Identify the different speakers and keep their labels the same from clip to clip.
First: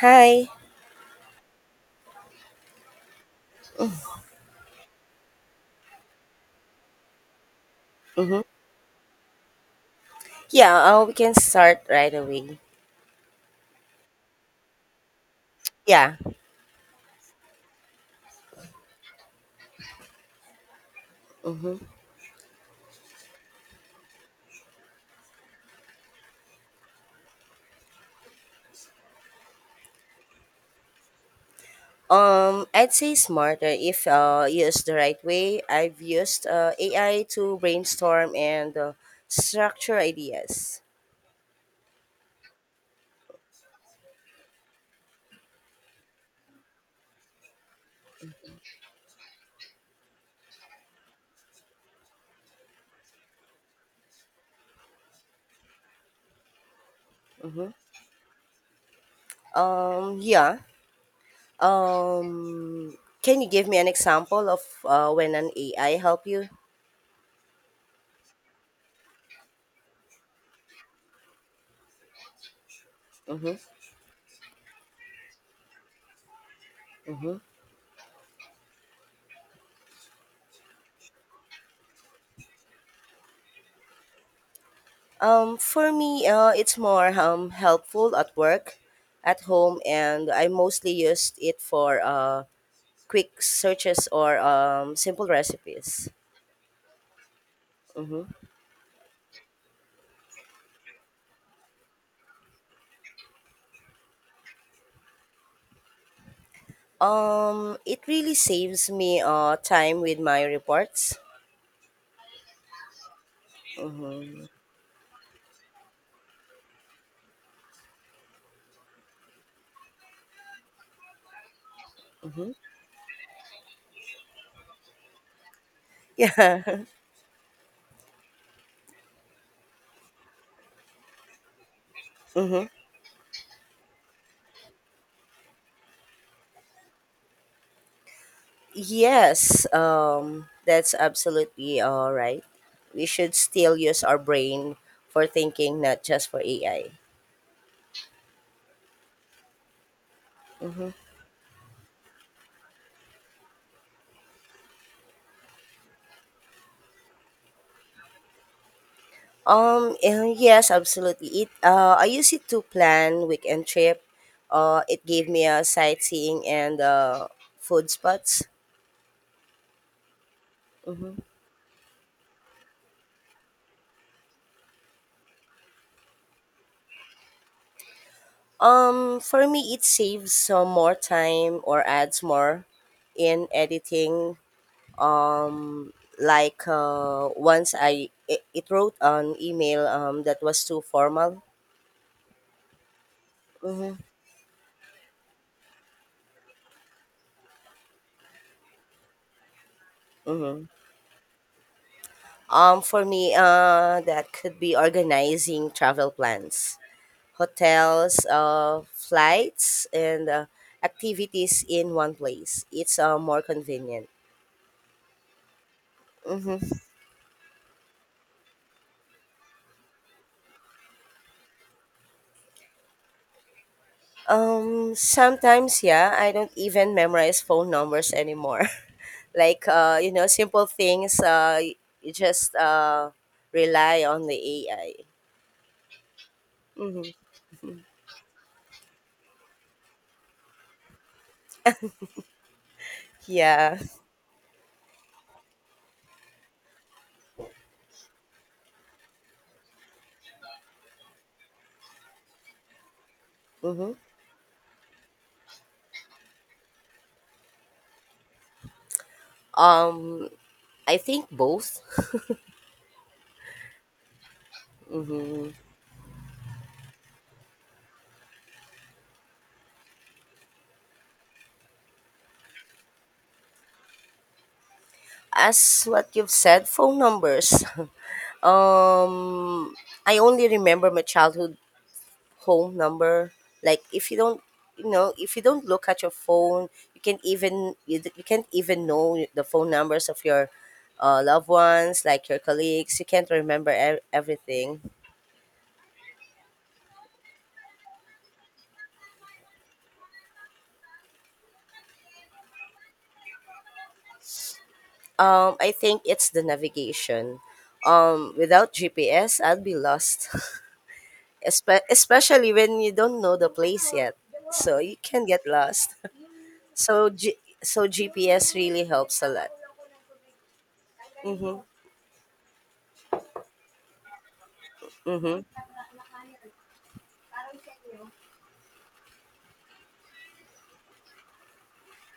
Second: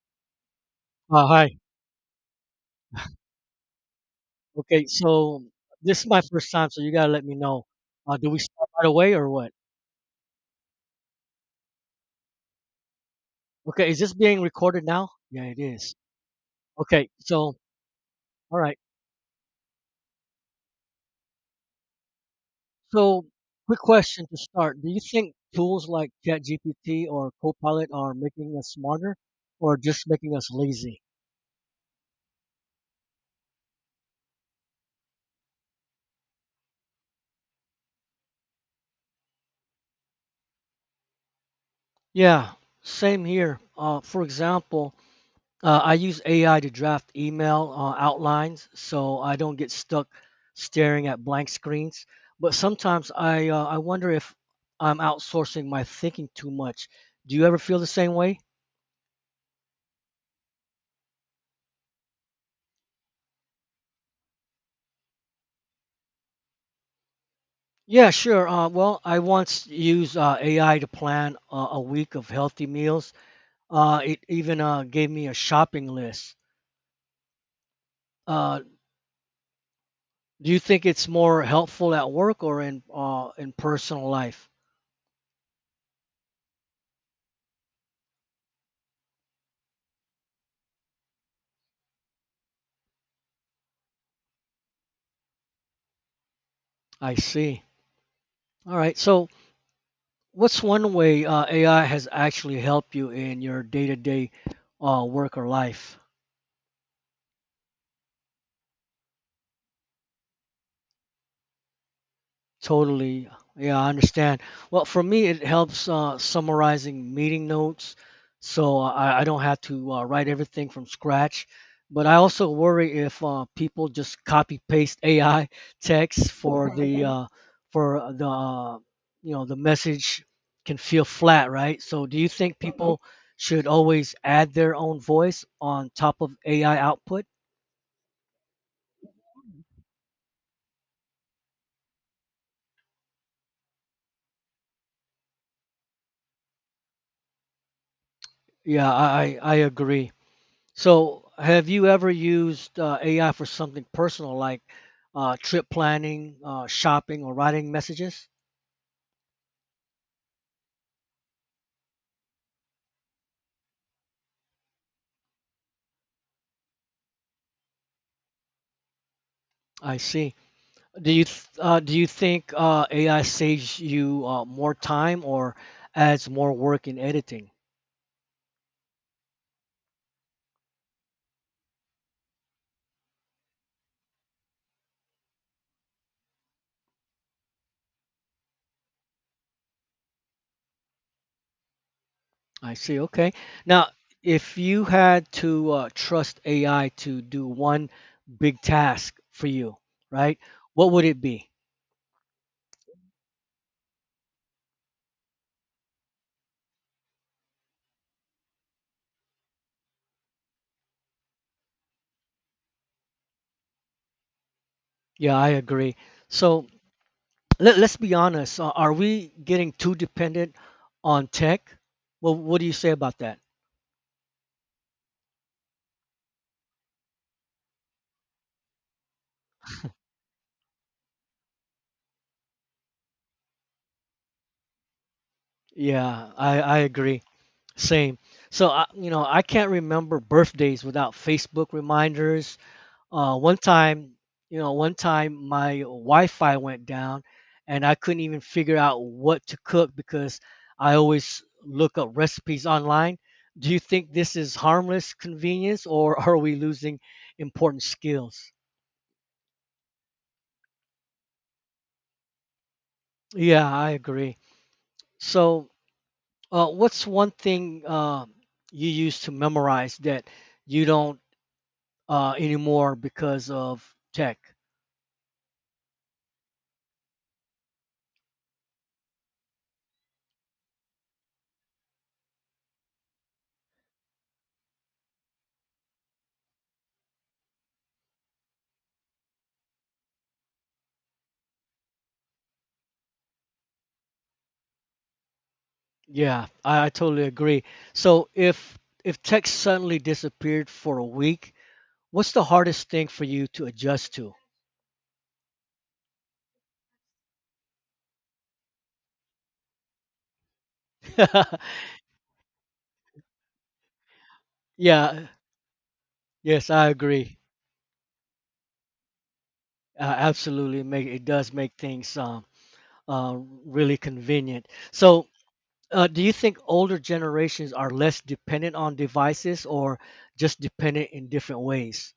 Speaker 1: Hi.
Speaker 2: Hi. Okay, this is my first time, so you gotta let me know. Do we
Speaker 1: Mm-hmm.
Speaker 2: start right away or what?
Speaker 1: Yeah, we can start right away.
Speaker 2: Okay, is this being recorded now? Yeah, it is.
Speaker 1: Yeah.
Speaker 2: Okay, all right.
Speaker 1: Mm-hmm.
Speaker 2: So, quick question to start: do you think tools like ChatGPT or Copilot are making us smarter, or just making us lazy?
Speaker 1: I'd say smarter if used the right way. I've used AI to brainstorm and structure ideas.
Speaker 2: Yeah, same here. For example, I use AI to draft email outlines so I don't get stuck staring at blank screens. But sometimes I wonder if I'm outsourcing my thinking too much. Do you ever
Speaker 1: Mm-hmm.
Speaker 2: feel the same way?
Speaker 1: Yeah. Can you give me an example of when an AI help you?
Speaker 2: Yeah, sure. Well, I once used AI to plan a week of healthy meals.
Speaker 1: Mm-hmm.
Speaker 2: It even gave me a shopping list.
Speaker 1: Mm-hmm.
Speaker 2: Uh, do you think it's more helpful at work or in personal life?
Speaker 1: For me, it's more helpful at work, at home, and I mostly used it for quick searches or simple recipes.
Speaker 2: I see.
Speaker 1: hmm
Speaker 2: All right. So what's one way AI has actually helped you in your day to day work or life?
Speaker 1: It really saves me time with my reports.
Speaker 2: Totally. Yeah, I understand.
Speaker 1: hmm
Speaker 2: Well, for me, it helps summarizing meeting notes so I don't have to write everything from scratch. But I also
Speaker 1: hmm
Speaker 2: worry if people just copy paste AI text for
Speaker 1: Yeah.
Speaker 2: the uh, the message can feel flat, right? So do you think
Speaker 1: hmm
Speaker 2: people should always add their own voice on top of AI output?
Speaker 1: Yes, that's absolutely all right. We should still use our brain for thinking, not just for AI.
Speaker 2: Yeah, I agree.
Speaker 1: hmm
Speaker 2: So, have you ever used AI for something personal like trip planning, shopping, or writing messages?
Speaker 1: Yes, absolutely. It I use it to plan weekend trip. It gave me a sightseeing and food spots.
Speaker 2: I see. Do
Speaker 1: Mm-hmm.
Speaker 2: you th- uh, do you think AI saves you more time or adds more work in editing?
Speaker 1: For me, it saves some more time or adds more in editing. Um, like once it wrote an email that was too formal.
Speaker 2: I see. Okay. Now,
Speaker 1: Mm-hmm.
Speaker 2: if you had to trust AI to do one big task for you, right?
Speaker 1: Mm-hmm.
Speaker 2: What would it be?
Speaker 1: For me, that could be organizing travel plans, hotels, flights, and activities in one place. It's more convenient.
Speaker 2: Yeah, I agree. So
Speaker 1: Mm-hmm.
Speaker 2: let's be honest. Are we getting too dependent on tech? Well, what do you say about that?
Speaker 1: Sometimes, yeah, I don't even memorize phone numbers anymore. Like, you know, simple things, you just rely on the AI.
Speaker 2: Yeah, I
Speaker 1: Mm-hmm.
Speaker 2: agree. Same. So, I, I can't remember birthdays without Facebook reminders. Uh, one
Speaker 1: Yeah.
Speaker 2: time, One time my Wi-Fi went down and I couldn't even figure out what to cook because I always look up recipes online. Do you
Speaker 1: Mm-hmm.
Speaker 2: think this is harmless convenience or are we losing important skills?
Speaker 1: Um, I think both.
Speaker 2: Yeah, I agree.
Speaker 1: Mm-hmm.
Speaker 2: So, what's one thing you used to memorize that you don't anymore because of tech?
Speaker 1: As what you've said, phone numbers. um, I only remember my childhood home number. Like if you don't, you know, if you don't look at your phone, you can't even know the phone numbers of your loved ones, like your colleagues. You can't remember everything.
Speaker 2: Yeah, I totally agree. So, if tech suddenly disappeared for a week, what's the hardest thing for you to adjust to?
Speaker 1: I think it's the navigation. Without GPS, I'd be lost. Especially when you don't know the place yet, so you can
Speaker 2: Yeah,
Speaker 1: get lost.
Speaker 2: yes, I
Speaker 1: So G-
Speaker 2: agree.
Speaker 1: so GPS really helps a lot.
Speaker 2: Absolutely, make it does
Speaker 1: Mm-hmm.
Speaker 2: make things uh, really convenient. So,
Speaker 1: Mm-hmm.
Speaker 2: Do you think older generations are less dependent on devices or just dependent in different ways?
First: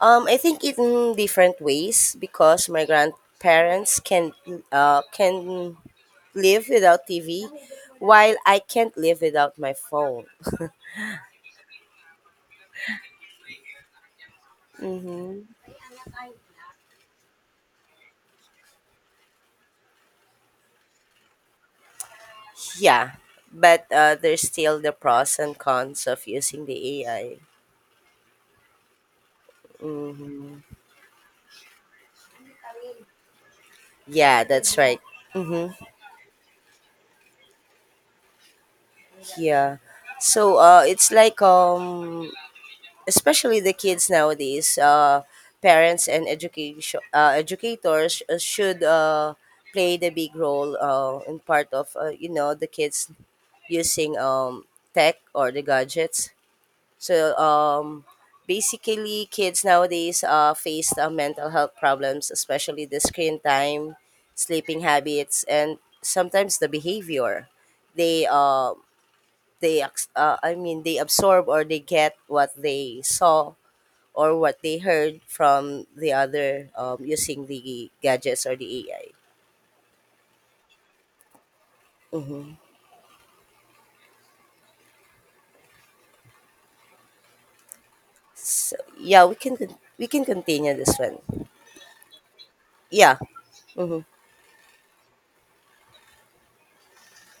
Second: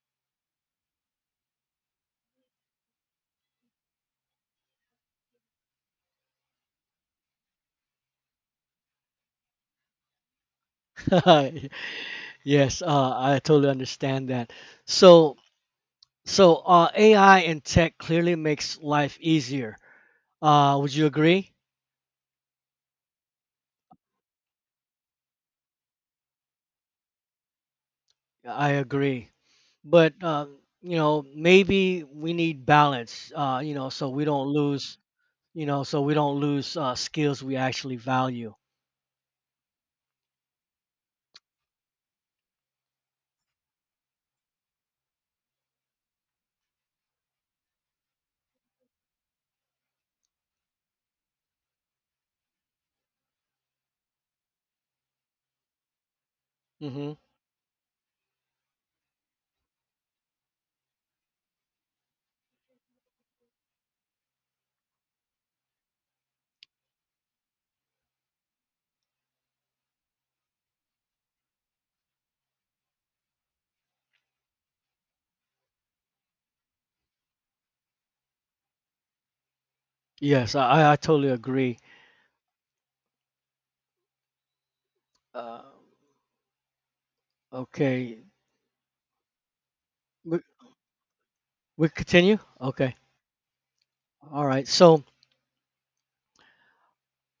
Speaker 1: I think in different ways because my grandparents can live without TV, while I can't live without my phone.
Speaker 2: Yes, I totally understand that. So,
Speaker 1: Mm-hmm.
Speaker 2: so, AI and tech clearly makes life easier. Would you agree?
Speaker 1: Yeah, but there's still the pros and cons of using the AI.
Speaker 2: I agree. But
Speaker 1: Mm-hmm.
Speaker 2: you know, maybe we need balance. You know, so we
Speaker 1: Yeah,
Speaker 2: don't
Speaker 1: that's
Speaker 2: lose.
Speaker 1: right.
Speaker 2: You
Speaker 1: Mm-hmm.
Speaker 2: know, so we don't lose skills we actually value.
Speaker 1: Yeah. So it's like especially the kids nowadays, parents and education educators should play the big role in part of you know the kids using tech or the gadgets.
Speaker 2: hmm
Speaker 1: So basically, kids nowadays face mental health problems, especially the screen time, sleeping habits, and sometimes the behavior. They uh, I mean they absorb or they get what they saw or what they heard from the other using the gadgets or the AI.
Speaker 2: Yes, I totally agree.
Speaker 1: Mm-hmm.
Speaker 2: Uh, Okay.
Speaker 1: So yeah, we can
Speaker 2: We,
Speaker 1: continue this one.
Speaker 2: we continue? Okay.
Speaker 1: Yeah. Mm-hmm.
Speaker 2: All right. So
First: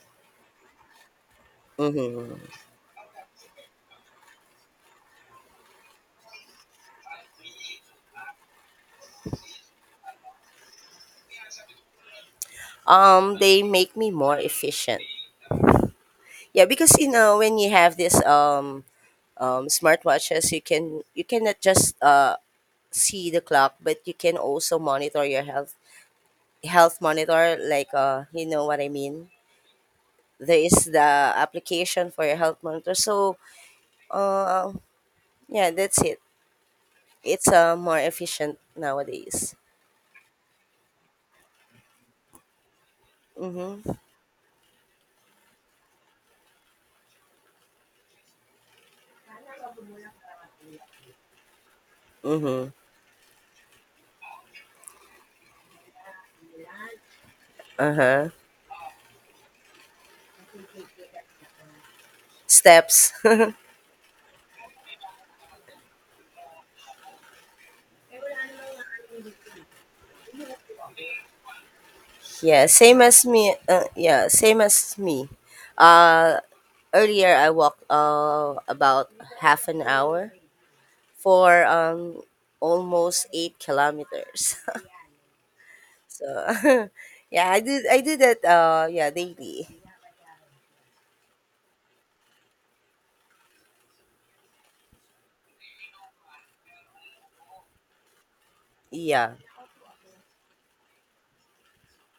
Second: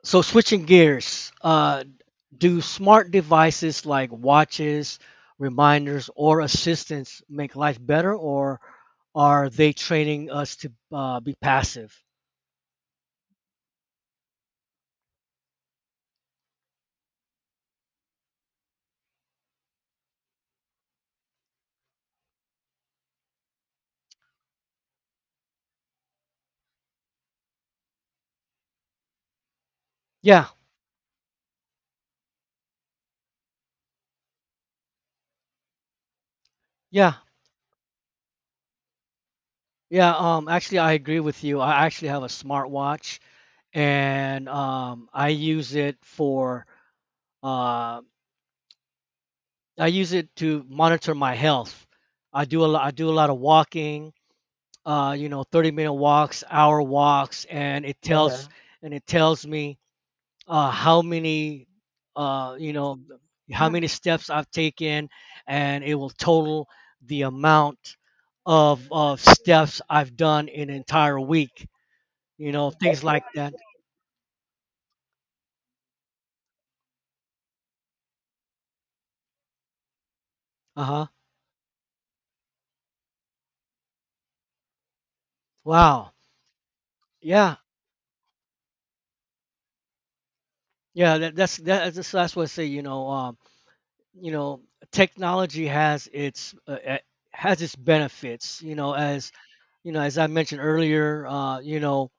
Speaker 2: so switching gears,
Speaker 1: Mm-hmm.
Speaker 2: do smart devices like watches, reminders or assistants make life better or are they training us to be passive?
Speaker 1: They make me more efficient. Yeah, because you know when you have this smartwatches, you cannot just see the clock, but you can also monitor your health monitor. Like you know what I mean.
Speaker 2: Yeah.
Speaker 1: There is the application for your health monitor. So, uh, yeah, that's it.
Speaker 2: Yeah.
Speaker 1: It's more efficient nowadays.
Speaker 2: Yeah, actually I agree with you. I actually have a smartwatch
Speaker 1: Mm-hmm.
Speaker 2: and I use it for uh I use it to monitor my health.
Speaker 1: Mm-hmm.
Speaker 2: I do a lot of walking. You know, 30-minute walks, hour walks, and it okay,
Speaker 1: Uh-huh.
Speaker 2: tells okay, and it tells me how many, uh, you know,
Speaker 1: Steps.
Speaker 2: how mm many steps I've taken, and it will total the amount of steps I've done in an entire week. You
Speaker 1: Yeah,
Speaker 2: know,
Speaker 1: same
Speaker 2: things
Speaker 1: as
Speaker 2: like
Speaker 1: me.
Speaker 2: that.
Speaker 1: Yeah, same as me. Uh, earlier I walked about half an hour
Speaker 2: Uh huh.
Speaker 1: for almost 8 kilometers.
Speaker 2: Wow.
Speaker 1: So, yeah,
Speaker 2: Yeah.
Speaker 1: I do that yeah daily.
Speaker 2: Yeah. That's what I say. You know, technology has its has its benefits, you know, as
Speaker 1: Yeah.
Speaker 2: you know, as I mentioned earlier, you know,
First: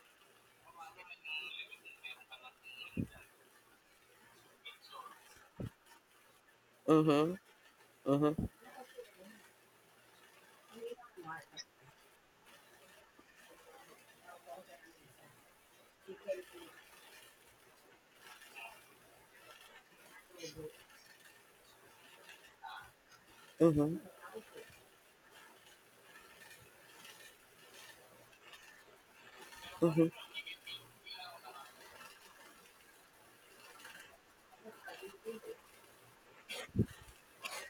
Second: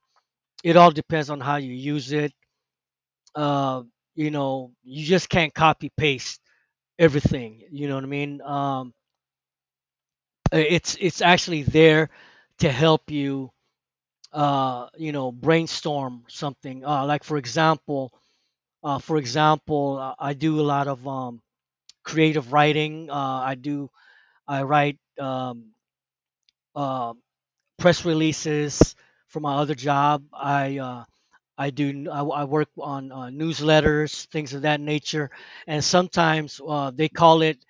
Speaker 2: it all depends on how you use it. uh you know, you just can't copy paste
Speaker 1: Mm-hmm.
Speaker 2: everything, you know what I mean.
Speaker 1: Mm-hmm.
Speaker 2: It's actually there to help you, you know, brainstorm something. Like for example, I do a lot of creative writing. I do
Speaker 1: Mm-hmm.
Speaker 2: I write, um, press releases from my other
Speaker 1: Mm-hmm.
Speaker 2: job. I work on newsletters, things of that nature, and sometimes they call it,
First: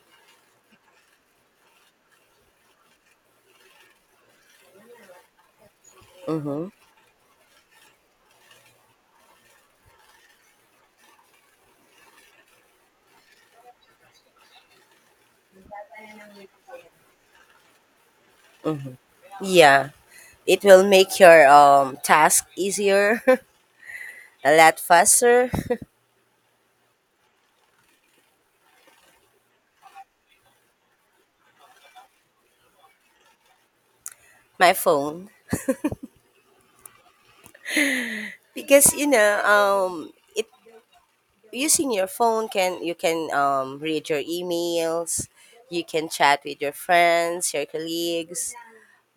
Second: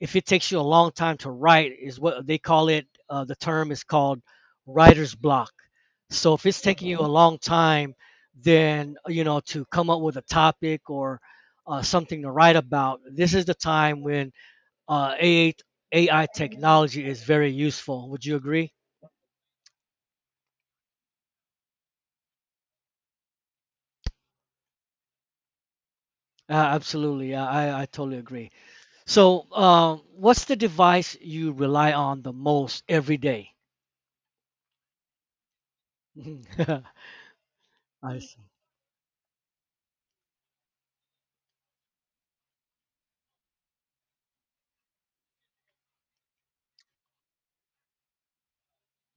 Speaker 2: if it takes you a long time to write, is what they call it. The term is called writer's block. So if it's
Speaker 1: Mm-hmm.
Speaker 2: taking you a long time, then, you know, to come up with a topic or something to write about. This is the time when uh, AI, AI technology is very useful. Would you agree?
Speaker 1: Mm-hmm. Yeah. It will make your task easier, a lot faster.
Speaker 2: Absolutely, I totally agree. So, what's the device you rely on the most every day?
Speaker 1: My phone,
Speaker 2: Mhm. I see.
Speaker 1: because you know it using your phone can you can read your emails, you can chat with your friends, your colleagues,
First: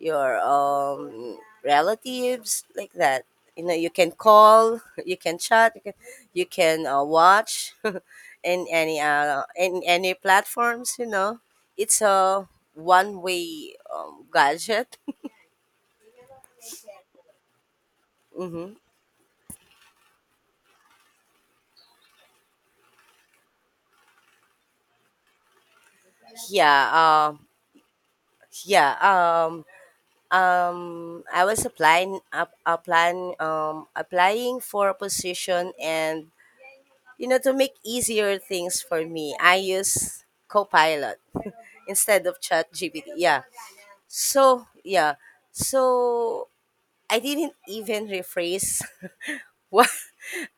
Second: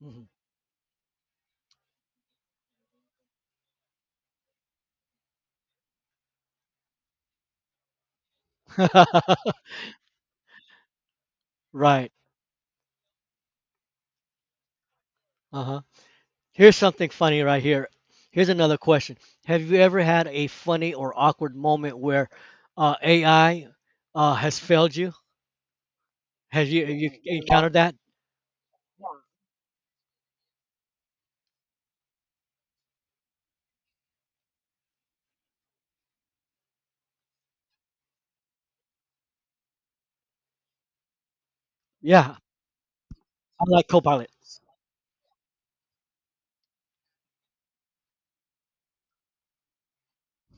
Speaker 2: Mhm.
Speaker 1: relatives like that, you know. You can call, you can chat, you can watch in any platforms, you know. It's
Speaker 2: Right.
Speaker 1: a one way gadget.
Speaker 2: Uh-huh. Here's something funny right here. Here's
Speaker 1: hmm
Speaker 2: another question. Have you ever had a funny or awkward moment where AI has failed you? Have you
Speaker 1: yeah.
Speaker 2: you
Speaker 1: um
Speaker 2: encountered that?
Speaker 1: yeah um I was applying up applying applying for a position, and you know, to make easier things for me, I use Copilot instead
Speaker 2: Yeah,
Speaker 1: of ChatGPT. Yeah.
Speaker 2: I'm like Copilot.
Speaker 1: So, yeah. So, I didn't even rephrase what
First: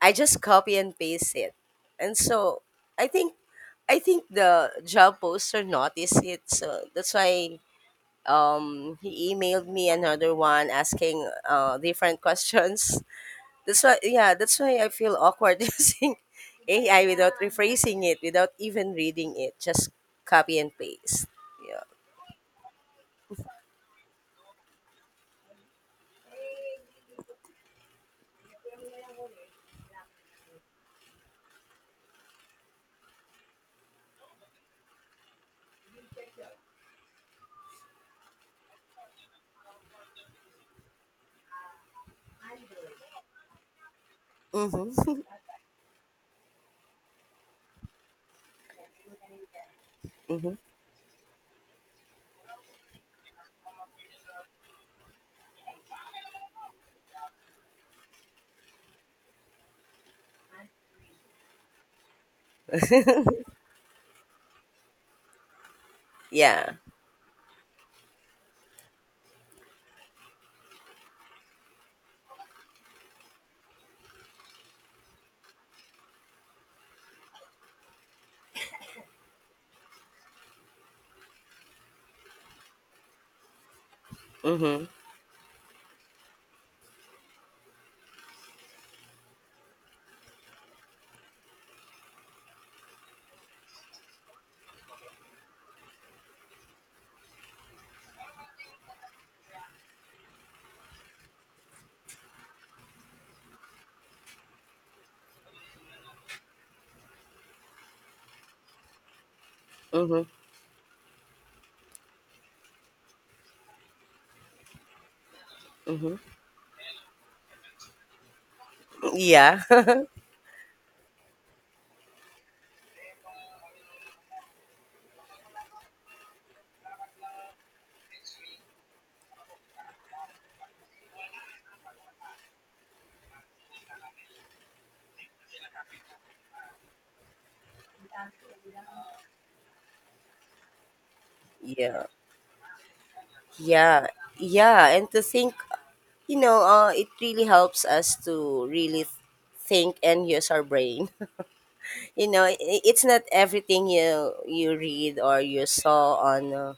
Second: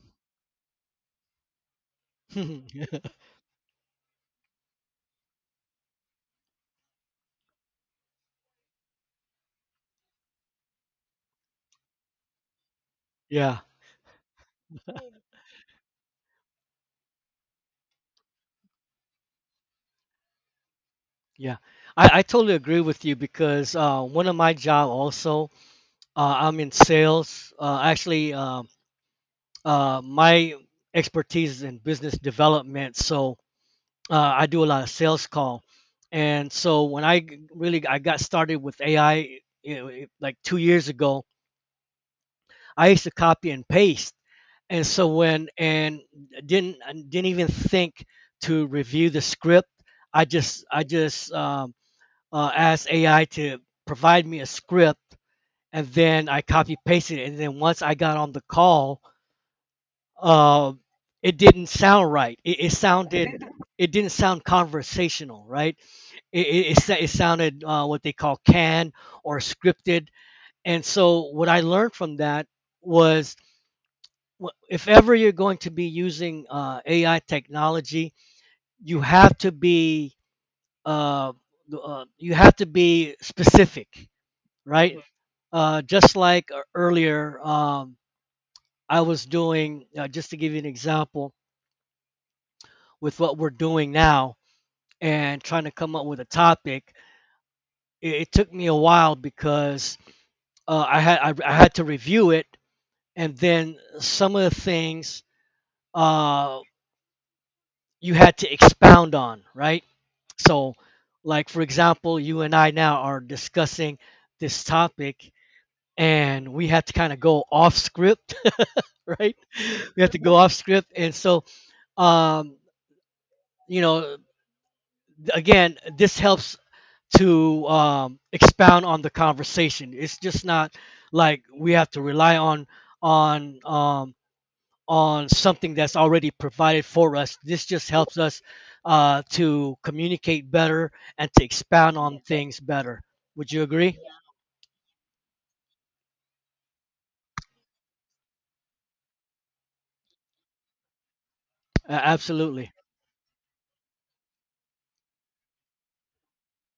Speaker 1: I just copy and paste it. And so, I think I think the job poster noticed it, so that's why he emailed me another one asking different questions.
Speaker 2: Yeah,
Speaker 1: That's why, yeah, that's why I feel awkward using AI without rephrasing it, without even reading it, just copy and paste.
Speaker 2: yeah.
Speaker 1: Yeah.
Speaker 2: I totally agree with you because one of my job also I'm in sales. Actually, my expertise is in business development, so I do a lot of sales call. And so when I g- really I got started with AI, you know, it- like two years ago, I used to copy and paste. And so
Speaker 1: Mm-hmm.
Speaker 2: when and didn't I didn't even think to review the script.
Speaker 1: Mm-hmm.
Speaker 2: I just asked AI to provide me a script, and then I copy pasted it. And then once I got on the call, uh, it didn't sound right. It sounded, it didn't sound conversational, right? It, it,
Speaker 1: Yeah.
Speaker 2: it, sa- it sounded what they call canned or scripted. And so what I learned from that was if ever you're going to be using AI technology, you have to be uh, you have to be specific,
Speaker 1: Mm-hmm.
Speaker 2: right? Just like earlier, I was doing just to give you an example, with what we're doing now and trying to come up with a topic. It took me a while because I had to review it, and then some of the things uh, you had to expound on, right?
Speaker 1: Mm-hmm.
Speaker 2: So, like for example, you and I now are discussing this topic,
Speaker 1: Mm-hmm.
Speaker 2: and we had to kind of go off script, right?
Speaker 1: Yeah.
Speaker 2: We had to go off script, and so um, you know, again, this helps to expound on the conversation. It's just not like we have to rely on on um, on something that's already provided for us. This just helps us to communicate better and to expound
Speaker 1: Yeah.
Speaker 2: on things better. Would you agree?
Speaker 1: Yeah. Yeah. And to think, you know, it really helps us to really think and use our brain. You know,
Speaker 2: Absolutely.
Speaker 1: it's not everything you read or you saw on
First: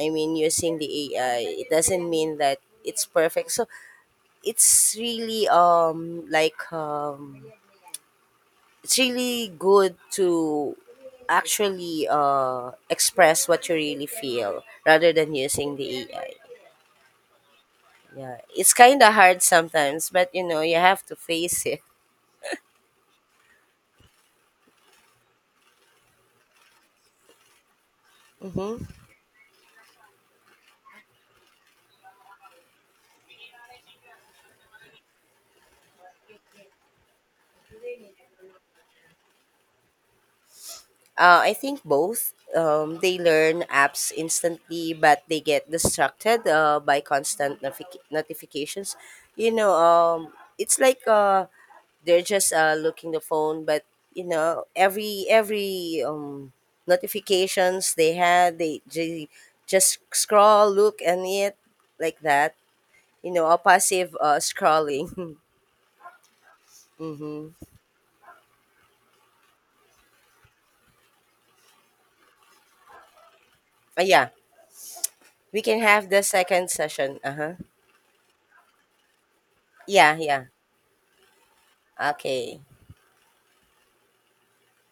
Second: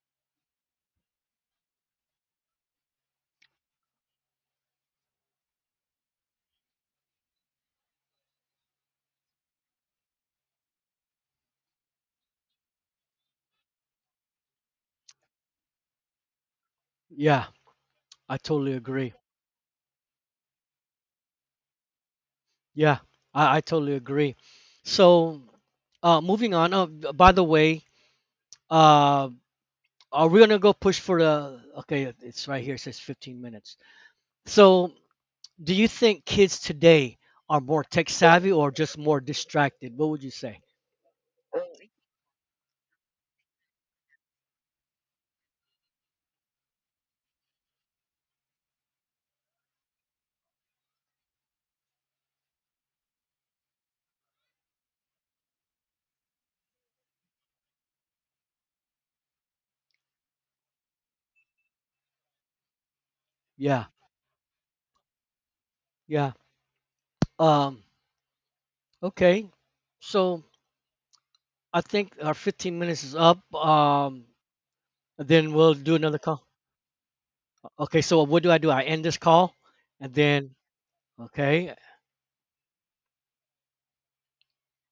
Speaker 1: I mean, using the AI, it doesn't mean that it's perfect. So it's really it's really good to actually express what you really feel rather than using the AI.
Speaker 2: Yeah, I
Speaker 1: Yeah, it's
Speaker 2: totally
Speaker 1: kind
Speaker 2: agree.
Speaker 1: of hard sometimes, but you know you have to face it.
Speaker 2: Yeah, I totally agree. So, moving on. By the way,
Speaker 1: Mm-hmm.
Speaker 2: uh, are we gonna go push for the? Okay, it's right here. It says 15 minutes. So, do you think kids today are more tech savvy or just more distracted? What would you say?
Speaker 1: I think both. They learn apps instantly, but they get distracted by constant notifications. You know, it's like they're just looking the phone, but you know, every notifications they had, they just scroll, look, and it like that. You know, a
Speaker 2: Yeah,
Speaker 1: passive scrolling.
Speaker 2: yeah.
Speaker 1: Mm-hmm.
Speaker 2: Um, okay. So I think our 15 minutes is up.
Speaker 1: Uh, yeah,
Speaker 2: Then
Speaker 1: we
Speaker 2: we'll
Speaker 1: can
Speaker 2: do
Speaker 1: have
Speaker 2: another
Speaker 1: the
Speaker 2: call.
Speaker 1: second session. Uh huh.
Speaker 2: Okay. So what do? I end this call, and
Speaker 1: Yeah, yeah.
Speaker 2: then okay.
Speaker 1: Okay.